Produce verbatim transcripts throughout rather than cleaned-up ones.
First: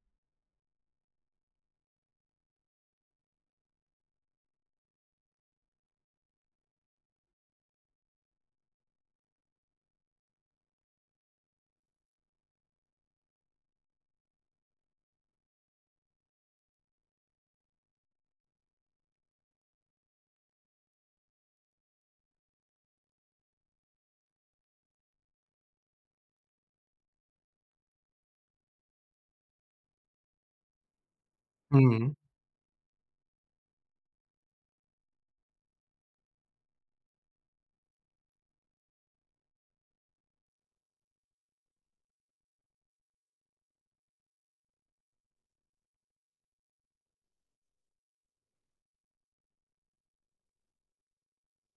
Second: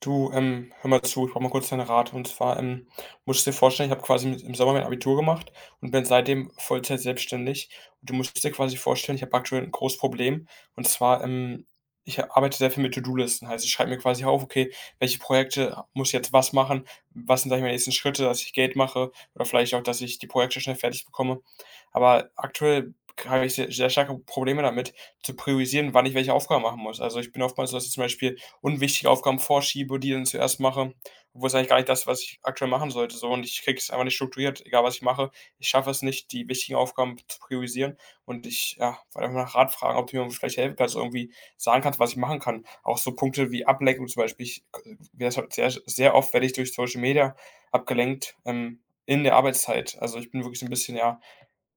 Du, ähm, hör mal zu, ich brauche mal kurz deinen Rat. Und zwar, ähm, musst du dir vorstellen, ich habe quasi mit im Sommer mein Abitur gemacht und bin seitdem Vollzeit selbstständig. Und du musst dir quasi vorstellen, ich habe aktuell ein großes Problem. Und zwar, ähm, ich arbeite sehr viel mit To-do-Listen. Heißt, ich schreibe mir quasi auf: „Okay, welche Projekte muss ich jetzt was machen? Was sind, sage ich mal, nächsten Schritte, dass ich Geld mache oder vielleicht auch, dass ich die Projekte schnell fertig bekomme?“ Aber aktuell habe ich sehr sehr starke Probleme damit, zu priorisieren, wann ich welche Aufgaben machen muss. Also, ich bin oftmals so, dass ich zum Beispiel unwichtige Aufgaben vorschiebe, die dann zuerst mache, obwohl es eigentlich gar nicht das, Mhm. was ich aktuell machen sollte, so. Und ich kriege es einfach nicht strukturiert, egal was ich mache. Ich schaffe es nicht, die wichtigen Aufgaben zu priorisieren. Und ich, ja, wollte einfach nach Rat fragen, ob du mir vielleicht helfen kannst, irgendwie sagen kannst, was ich machen kann. Auch so Punkte wie Ablenkung zum Beispiel. Ich, äh, halt sehr, sehr oft werde ich durch Social Media abgelenkt, ähm, in der Arbeitszeit. Also ich bin wirklich so 'n bisschen, ja,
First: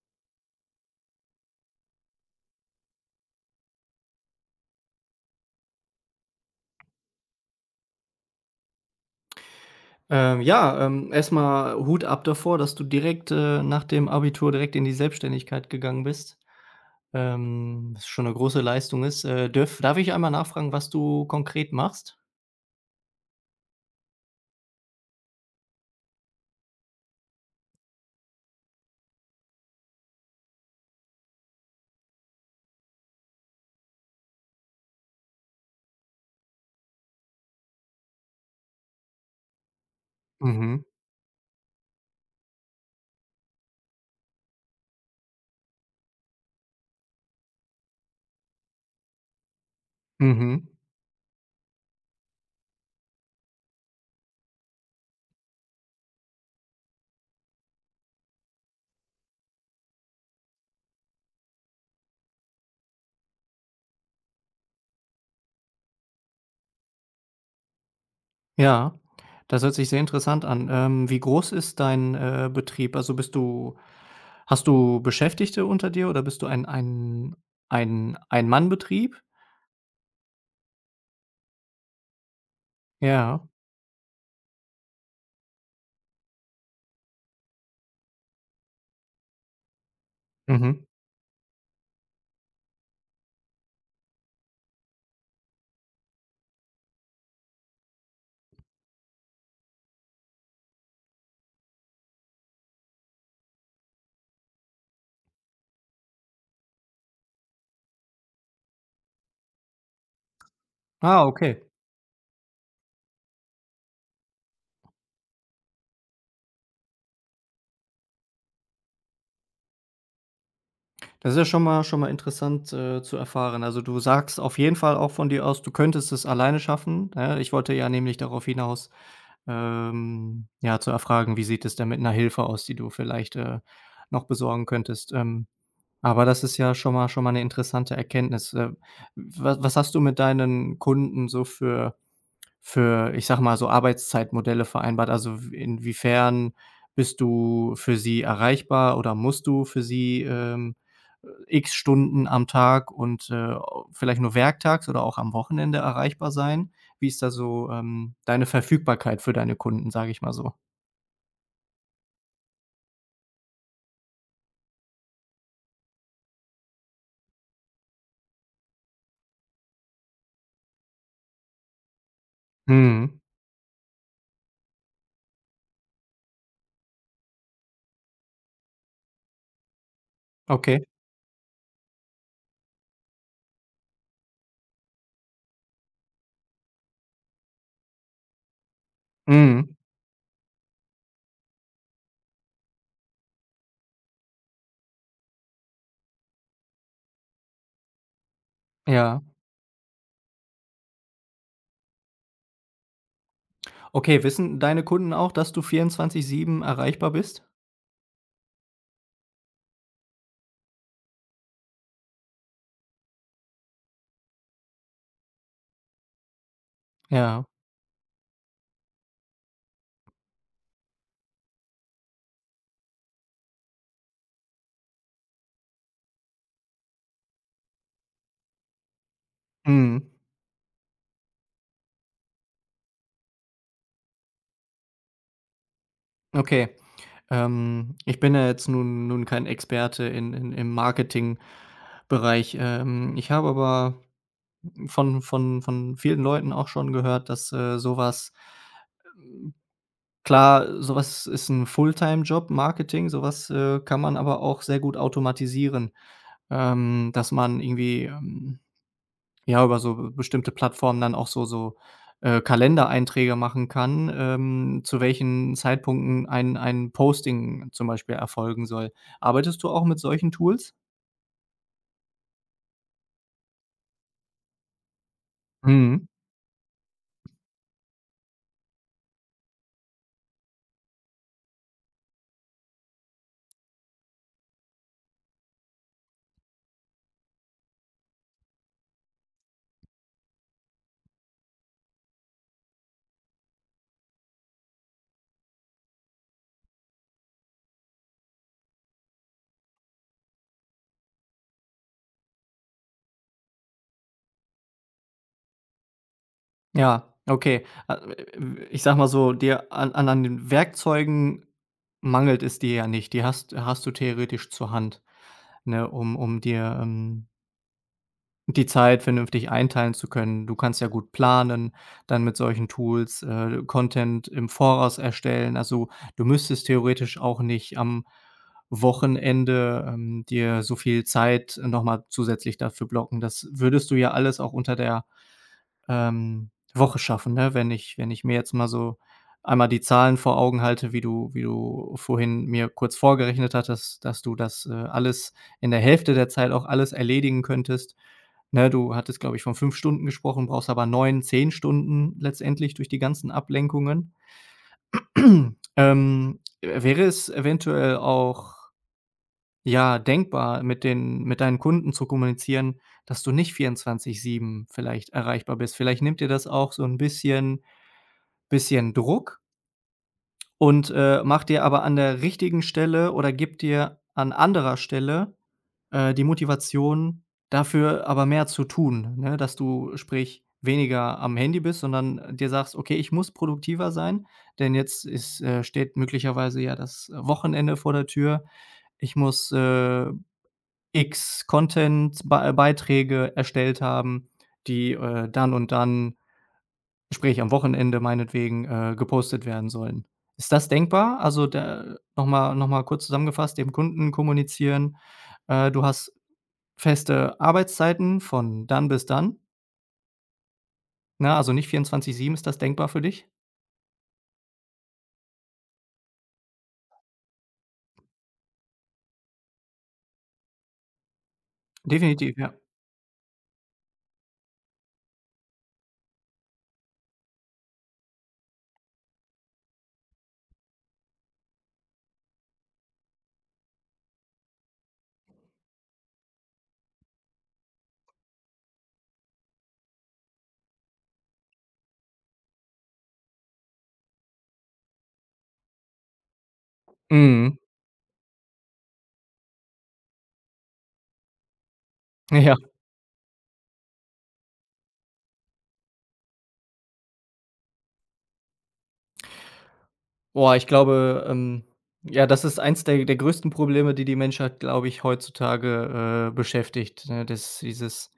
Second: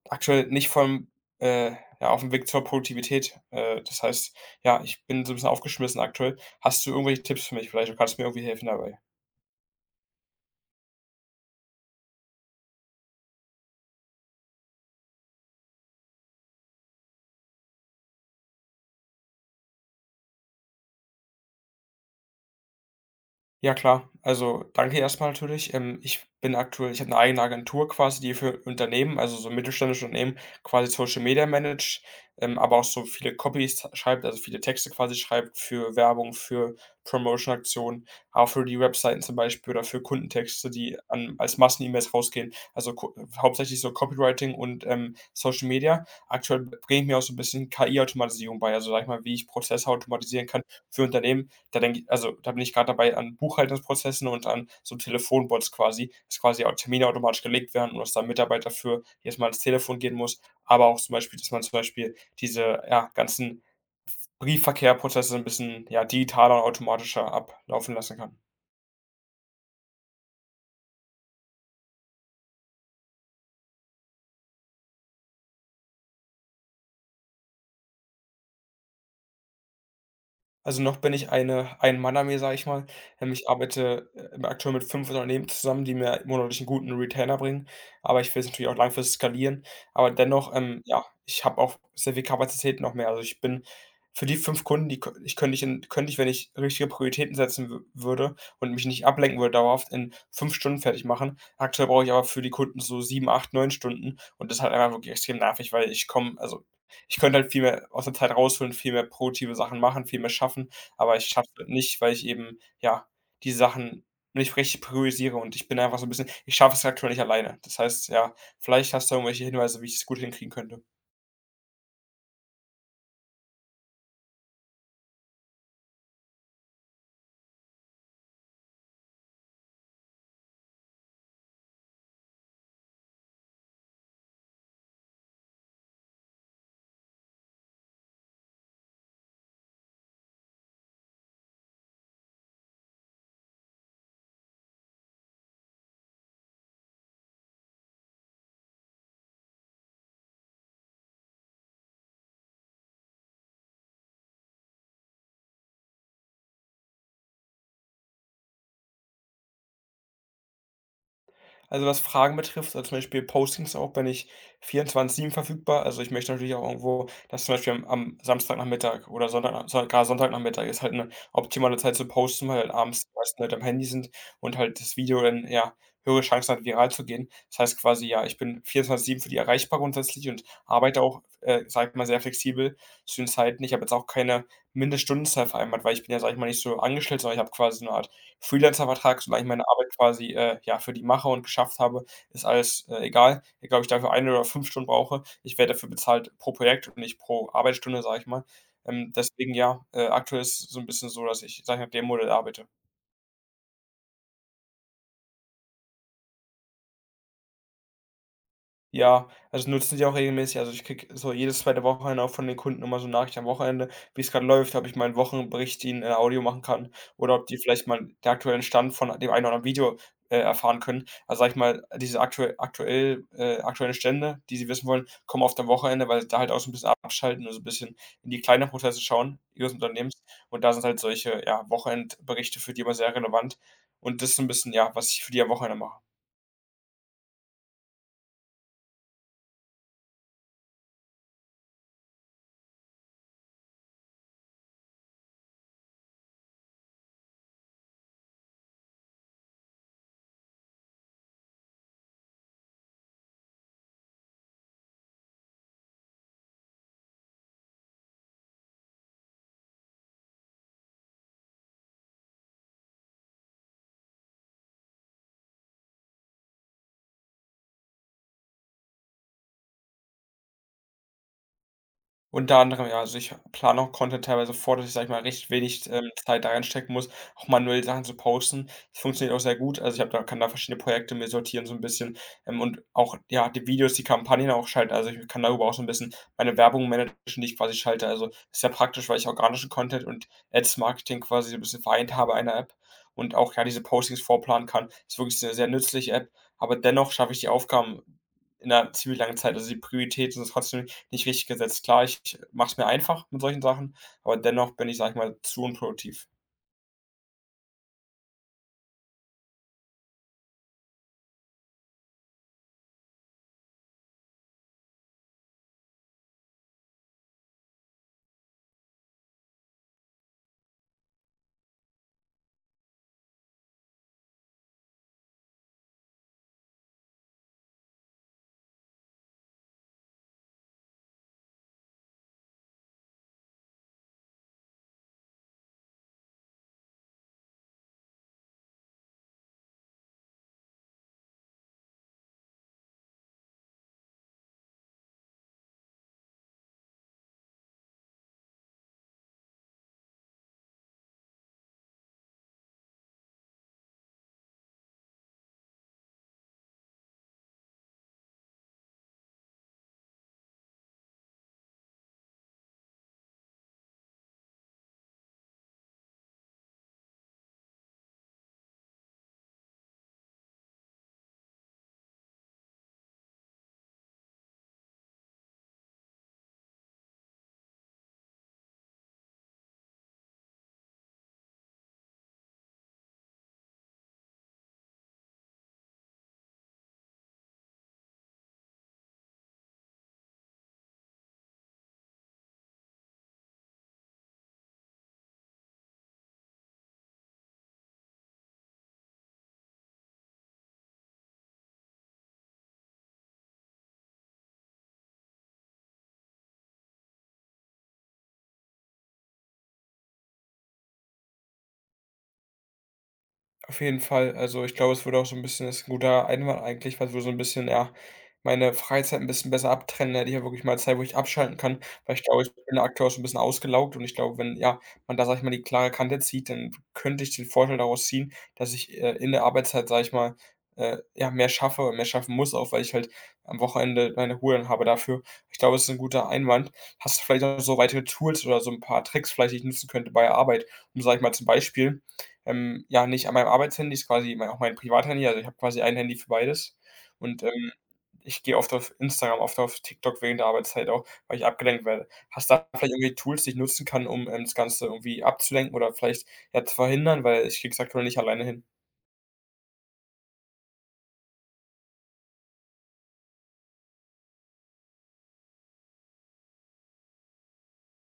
aktuell nicht vom äh, ja, auf dem Weg zur Produktivität. Äh, das heißt, ja, ich bin so ein bisschen aufgeschmissen aktuell. Hast du irgendwelche Tipps für mich? Vielleicht kannst du mir irgendwie helfen dabei? Ähm, ja, ähm, erst Hut ab davor, dass du direkt, äh, nach dem Abitur direkt in die Selbstständigkeit gegangen bist, ähm, was schon eine große Leistung ist. Äh, dürf Darf ich einmal nachfragen, was du konkret machst? Ja klar, also danke erstmal natürlich. Ähm, ich bin aktuell, ich habe eine eigene Agentur quasi, die für Unternehmen, also so mittelständische Unternehmen quasi Social Media managt, ähm, aber auch so viele Copies schreibt, also viele Texte quasi schreibt für Werbung, für Promotion-Aktionen, auch für die Webseiten zum Beispiel oder für Kundentexte, Mhm, die an als Massen-E-Mails rausgehen. Also ko Hauptsächlich so Copywriting und, ähm, Social Media. Aktuell bringe ich mir auch so ein bisschen K I-Automatisierung bei, also sag ich mal, wie ich Prozesse automatisieren kann mhm. für Unternehmen, da denke ich also, da bin ich gerade dabei an Buchhaltungsprozessen und an so Telefonbots quasi, dass quasi auch Termine automatisch gelegt werden und dass da 'n Mitarbeiter für jedes Mal ans Telefon gehen muss, aber auch zum Beispiel, dass man zum Beispiel diese, ja, ganzen Briefverkehrprozesse so ein bisschen, ja, digitaler und automatischer ablaufen lassen kann. Ja, das hört sich sehr interessant an. Ähm, wie groß ist dein, äh, Betrieb? Also, bist du hast du Beschäftigte unter dir oder bist du ein ein ein Ein-Mann-Betrieb? Also, noch bin ich eine Ein-Mann-Armee, sage ich mal. Ähm, ich Ja. arbeite, äh, aktuell mit fünf Unternehmen zusammen, die mir monatlich 'n guten Retainer bringen, aber ich will es natürlich auch langfristig skalieren. Aber dennoch, ähm, Mhm. ja, ich habe auch sehr viel Kapazität noch mehr. Also, ich bin für die fünf Kunden, die kö ich könnte ich in könnte ich, wenn ich richtige Prioritäten setzen wü würde und mich nicht ablenken würde dauerhaft, in fünf Stunden fertig machen. Aktuell brauche ich aber für die Kunden so sieben, acht, neun Stunden und das ist halt einfach wirklich extrem nervig, weil ich komme, also ich könnte halt viel mehr aus der Zeit rausholen, viel mehr produktive Sachen machen, viel mehr schaffen, aber ich Ah, schaffe okay. es nicht, weil ich eben, ja, die Sachen nicht richtig priorisiere und ich bin einfach so 'n bisschen, ich schaffe es aktuell nicht alleine. Das heißt, ja, vielleicht hast du irgendwelche Hinweise, wie ich es gut hinkriegen könnte. Das ist ja schon mal schon mal interessant, äh, zu erfahren. Also, du sagst auf jeden Fall auch von dir aus, du könntest es alleine schaffen, ne? Ich wollte ja nämlich darauf hinaus, ähm, ja, zu erfragen, wie sieht es denn mit 'ner Hilfe aus, die du vielleicht, äh, noch besorgen könntest? Ähm, aber das ist ja schon mal schon mal eine interessante Erkenntnis. Äh, wa Was hast du mit deinen Kunden so für für, ich sage mal, so Arbeitszeitmodelle vereinbart? Also, w inwiefern bist du für sie erreichbar oder musst du für sie, ähm, äh, X Stunden am Tag und, äh, vielleicht nur werktags oder auch am Wochenende erreichbar sein? Wie ist da so, ähm, deine Verfügbarkeit für deine Kunden, sage ich mal so? Also, was Fragen betrifft, also, zum Beispiel Postings auch, bin ich vierundzwanzig sieben verfügbar. Also, ich möchte natürlich auch irgendwo, dass zum Beispiel am am Samstagnachmittag oder Sonntag, so grad Sonntagnachmittag ist halt eine optimale Zeit zu posten, weil halt abends die Mhm. meisten Leute am Handy sind und halt das Video dann, ja, höhere Chancen hat, viral zu gehen. Das heißt quasi, ja, ich bin vierundzwanzig sieben für die erreichbar grundsätzlich und Okay. arbeite auch, äh, sage ich mal, sehr flexibel zu den Zeiten. Ich habe jetzt auch keine Mindeststundenzahl vereinbart, weil ich bin ja, sage ich mal, nicht so angestellt, sondern ich habe quasi so eine Art Freelancer-Vertrag. Solange ich meine Mhm. Arbeit quasi, äh, ja, für die mache und geschafft habe, ist alles, äh, egal. Egal, ob ich dafür eine oder fünf Stunden brauche, ich werde dafür bezahlt pro Projekt und nicht pro Arbeitsstunde, sage ich mal. Ähm, Ja. Deswegen, ja, äh, aktuell ist es so ein bisschen so, dass ich, sage ich mal, dem Modell arbeite. Okay, wissen deine Kunden auch, dass du vierundzwanzig sieben erreichbar bist? Ja, also nutzen die auch regelmäßig. Also, ich kriege so jedes zweite Wochenende auch von den Kunden immer so eine Nachricht am Wochenende, wie es gerade läuft, ob ich meinen Wochenbericht ihnen in, äh, Audio machen kann oder Ja. ob die vielleicht mal den aktuellen Stand von dem einen oder anderen Video, äh, erfahren können. Also, sage ich mal, diese aktuell aktuell äh, aktuellen Stände, die sie wissen wollen, kommen oft am Wochenende, weil sie da halt auch so ein bisschen abschalten und so ein bisschen in die kleineren Prozesse schauen ihres Mhm. Unternehmens. Und da sind halt solche, ja, Wochenendberichte für die immer sehr relevant. Und das ist so 'n bisschen, ja, was ich für die am Wochenende mache. Okay. Ähm, ich bin ja jetzt nun nun kein Experte in in im Marketingbereich. Ähm, ich habe aber von von von vielen Leuten auch schon gehört, dass, äh, so klar, sowas ist ein Fulltime-Job, Marketing. Sowas äh, kann man aber auch sehr gut automatisieren, ähm, dass man irgendwie, ähm ja, über so bestimmte Plattformen dann auch so so, äh, Kalendereinträge machen kann, ähm, zu welchen Zeitpunkten ein ein Posting zum Beispiel erfolgen soll. Arbeitest du auch mit solchen Tools? Unter anderem, ja, also ich plane auch Content teilweise vor, dass ich, sage ich mal, recht wenig, Mhm. ähm, Zeit da reinstecken muss, auch manuell Sachen zu posten. Das funktioniert auch sehr gut. Also, ich habe da kann da verschiedene Projekte mir sortieren so ein bisschen, ähm, und auch, ja, die Videos, die Kampagnen auch schalten. Also, ich kann darüber auch so ein bisschen meine Werbung managen, die ich quasi schalte. Also, ist sehr praktisch, weil ich organischen Content und Ads-Marketing quasi so ein bisschen vereint habe in einer App und auch, ja, diese Postings vorplanen kann. Ist wirklich eine sehr nützliche App, aber dennoch schaffe ich die Aufgaben in einer ziemlich langen Zeit. Also, die Prioritäten sind trotzdem nicht richtig gesetzt. Klar, ich mache es mir einfach mit solchen Sachen, aber dennoch bin ich, sag ich mal, zu unproduktiv. Ja, okay. A w Ich sage mal so, dir an an an den Werkzeugen mangelt es dir ja nicht. Die hast hast du theoretisch zur Hand, ne, um um dir, ähm die Zeit vernünftig einteilen zu können. Du kannst ja gut planen, dann mit solchen Tools, äh, Content im Voraus erstellen. Also, du müsstest theoretisch auch nicht am Wochenende, ähm, dir so viel Zeit noch mal zusätzlich dafür blocken. Das würdest du ja alles auch unter der ähm, Woche schaffen, ne? Wenn ich wenn ich mir jetzt mal so einmal die Zahlen vor Augen halte, wie du wie du vorhin mir kurz vorgerechnet hattest, dass du das, äh, alles in der Hälfte der Zeit auch alles erledigen könntest. Ne, du hattest, glaube ich, von fünf Stunden gesprochen, brauchst aber neun zehn Stunden letztendlich durch die ganzen Ablenkungen. Ähm, äh, wäre es eventuell auch ja, denkbar mit den mit deinen Kunden zu kommunizieren, dass du nicht vierundzwanzig sieben vielleicht erreichbar bist? Vielleicht nimmt dir das auch so ein bisschen bisschen Druck und, äh, macht dir aber an der richtigen Stelle oder gibt dir an anderer Stelle, äh, die Motivation, dafür aber mehr zu tun, ne? Dass du, sprich, weniger am Handy bist, sondern dir sagst: „Okay, ich muss produktiver sein, denn jetzt ist, äh steht möglicherweise ja das Wochenende vor der Tür. Ich muss, äh, X Content Beiträge erstellt haben, die, äh, dann und dann, sprich am Wochenende meinetwegen, äh, gepostet werden sollen. Ist das denkbar? Also, nochmal noch mal noch mal kurz zusammengefasst, dem Kunden kommunizieren, äh, du hast feste Arbeitszeiten von dann bis dann, ne? Also, nicht vierundzwanzig sieben. Ist das denkbar für dich? Auf jeden Fall. Also, ich glaube, es würde auch so ein bisschen, das ist 'n guter Einwand eigentlich, weil so so ein bisschen, ja, meine Freizeit ein bisschen besser abtrennen, da hätte ich ja wirklich mal Zeit, wo ich abschalten kann, weil ich Definitiv, glaube, ich ja. bin aktuell auch so ein bisschen ausgelaugt und ich glaube, wenn, ja, man da, sag ich mal, die klare Kante zieht, dann könnte ich den Vorteil daraus ziehen, dass ich, äh, in der Arbeitszeit, sag ich mal, äh, ja, mehr schaffe und mehr schaffen muss, auch weil ich halt am Wochenende meine Ruhe dann habe dafür. Ich glaube, es ist ein guter Einwand. Hast du vielleicht auch so weitere Tools oder so ein paar Tricks vielleicht, die ich nutzen könnte bei der Arbeit, um, sag ich mal, zum Beispiel, ähm, ja, nicht an meinem Arbeitshandy, ist quasi mein auch mein Privathandy, also ich habe quasi ein Handy für beides. Und, Mhm. ähm, ich gehe oft auf Instagram, oft auf TikTok während der Arbeitszeit auch, weil ich abgelenkt werde. Hast du Ja. da vielleicht irgendwie Tools, die ich nutzen kann, um, ähm, das Ganze irgendwie abzulenken oder vielleicht, ja, zu verhindern, weil ich kriege es aktuell nicht alleine hin? Boah, ich glaube, ähm, ja, das ist eins der der größten Probleme, die die Menschheit, glaube ich, heutzutage, äh, beschäftigt, ne? Das Dieses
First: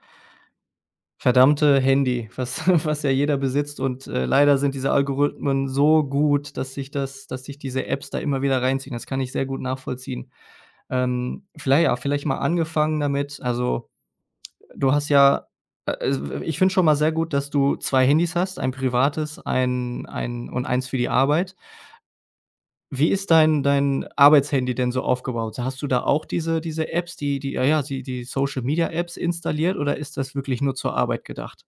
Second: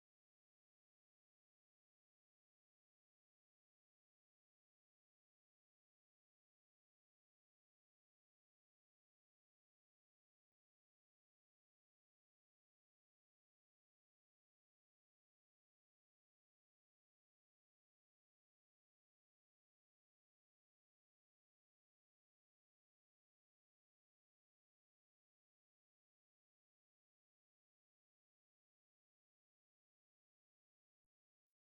verdammte Handy, was was ja jeder besitzt und, äh, leider sind diese Algorithmen so gut, dass sich das dass sich diese Apps da immer wieder reinziehen. Das kann ich sehr gut nachvollziehen. Ähm, viellei Ja, vielleicht mal angefangen damit, also, du hast ja äh, äh, ich finde schon mal sehr gut, dass du zwei Handys hast, ein privates, ein ein und eins für die Arbeit. Wie ist dein dein Arbeitshandy denn so aufgebaut? Hast du da auch diese diese Apps, die die ja, ja, die die Social-Media-Apps installiert, oder ist das wirklich nur zur Arbeit gedacht?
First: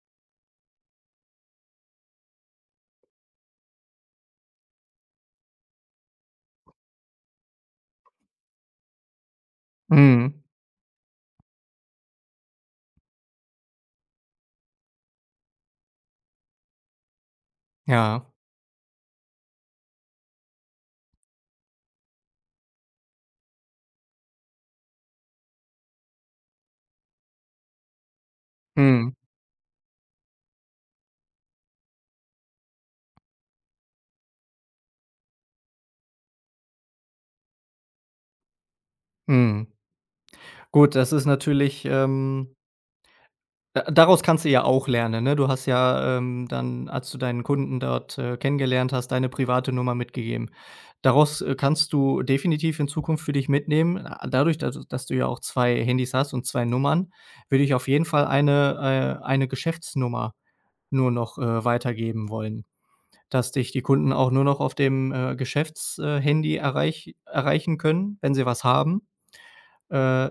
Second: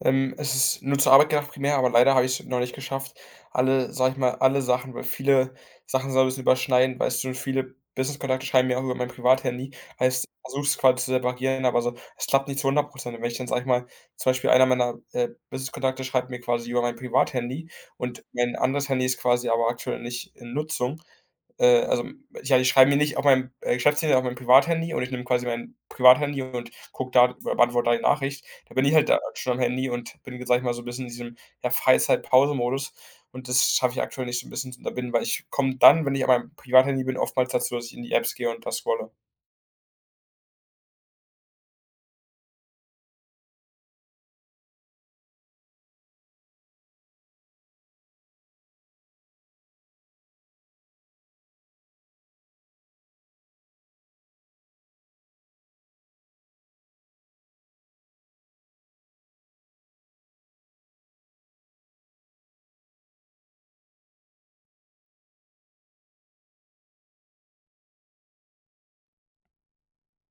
Ähm, es ist nur zur Arbeit gedacht primär, aber leider habe ich es noch nicht geschafft, alle, sag ich mal, alle Sachen, weil viele Sachen so 'n bisschen überschneiden, weißt du? Und viele Business-Kontakte schreiben mir auch über mein Privathandy. Heißt, ich Mhm. versuche es quasi zu separieren, aber so es klappt nicht zu hundert Prozent. Wenn ich dann, sag ich mal, zum Beispiel einer meiner, äh, Business-Kontakte schreibt mir quasi über mein Privathandy und Ja. mein anderes Handy ist quasi aber aktuell nicht in Nutzung, äh, also, ja, ich schreibe mir nicht auf meinem, äh, Geschäftshandy, auf meinem Privathandy und ich nehme quasi mein Privathandy und gucke da, beantworte da die Nachricht. Da bin ich halt Mhm. da schon am Handy und bin, sage ich mal, so ein bisschen in diesem, ja, Freizeit-Pause-Modus und das schaffe ich aktuell nicht so ein bisschen, da bin, weil ich komme dann, wenn ich auf meinem Privathandy bin, oftmals dazu, dass ich in die Apps gehe und das scrolle. Mhm. Gut, das ist natürlich, ähm Da daraus kannst du ja auch lernen, ne? Du hast ja, ähm, dann, als du deinen Kunden dort, äh, kennengelernt hast, deine private Nummer mitgegeben. Daraus, äh, kannst du definitiv in Zukunft für dich mitnehmen. A Dadurch, da dass du ja auch zwei Handys hast und zwei Nummern, würde ich auf jeden Fall eine äh, eine Geschäftsnummer nur noch, äh, weitergeben wollen, dass dich die Kunden auch nur noch auf dem, äh, Geschäfts äh, Handy erreich erreichen können, wenn sie was haben. Äh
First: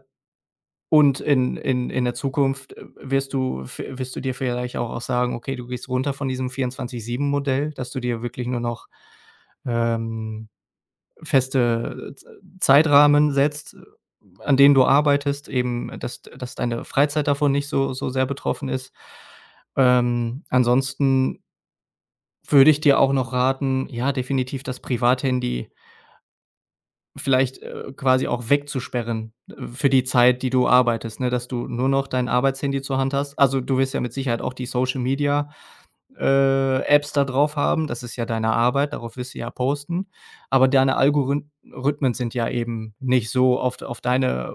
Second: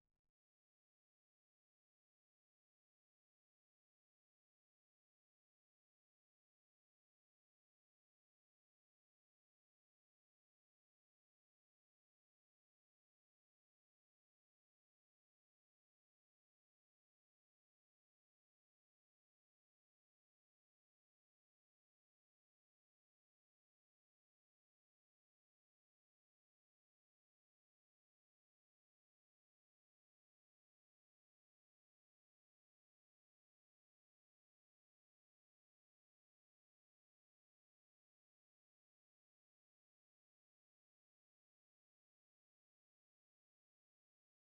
und in in in der Zukunft, äh, wirst du v wirst du dir vielleicht auch auch sagen: „Okay, du gehst runter von diesem vierundzwanzig sieben-Modell“, dass du dir wirklich nur noch, ähm, feste Z Zeitrahmen setzt, äh, an denen du arbeitest, eben, äh, dass dass deine Freizeit davon nicht so so sehr betroffen ist. Ähm, ansonsten würde ich dir auch noch raten, ja, definitiv das Privathandy vielleicht, äh, quasi auch wegzusperren, äh, für die Zeit, die du arbeitest, ne, dass du nur noch dein Arbeitshandy zur Hand hast. Also, du wirst ja mit Sicherheit auch die Social Media, äh, Apps da drauf haben. Das ist ja deine Arbeit, darauf wirst du ja posten. Aber deine Algorithmen sind ja eben nicht so auf auf deine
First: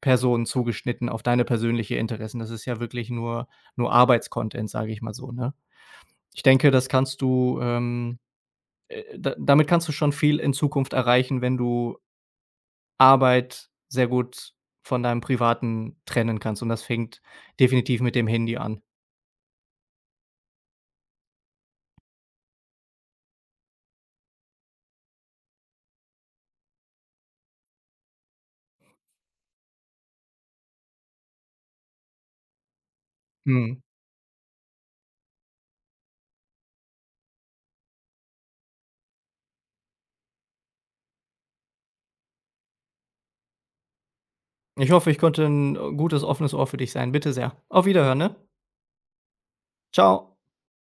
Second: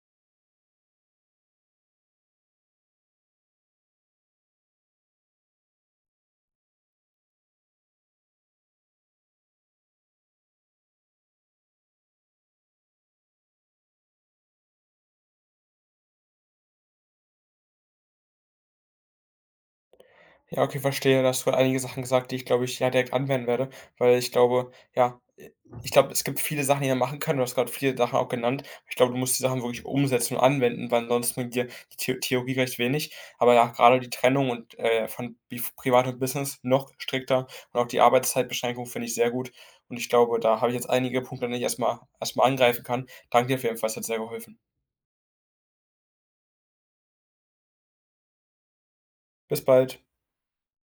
Person zugeschnitten, auf deine persönliche Interessen. Das ist ja wirklich nur nur Arbeitscontent, sage ich mal so, ne? Ich denke, das kannst du, ähm, äh, da damit kannst du schon viel in Zukunft erreichen, wenn du Arbeit sehr gut von deinem Privaten trennen kannst, und das fängt definitiv mit dem Handy an. Ja, okay, verstehe. Da hast du einige Sachen gesagt, die ich, glaube ich, ja, direkt anwenden werde, weil ich glaube, ja, äh, ich glaube, es gibt viele Sachen, die man machen kann. Du hast gerade viele Sachen auch genannt. Ich glaube, du musst die Sachen wirklich umsetzen und anwenden, weil ansonsten bringt dir die The Theorie recht wenig. Aber ja, Mhm. gerade die Trennung und, äh, von Bif Privat und Business noch strikter und auch die Arbeitszeitbeschränkung finde ich sehr gut. Und ich glaube, da habe ich jetzt einige Punkte, an denen ich erstmal erstmal angreifen kann. Danke dir auf jeden Fall, es hat sehr geholfen. Ich hoffe, ich konnte 'n gutes offenes Ohr für dich sein. Bitte sehr. Auf Wiederhören, ne? Bis bald. Tschau.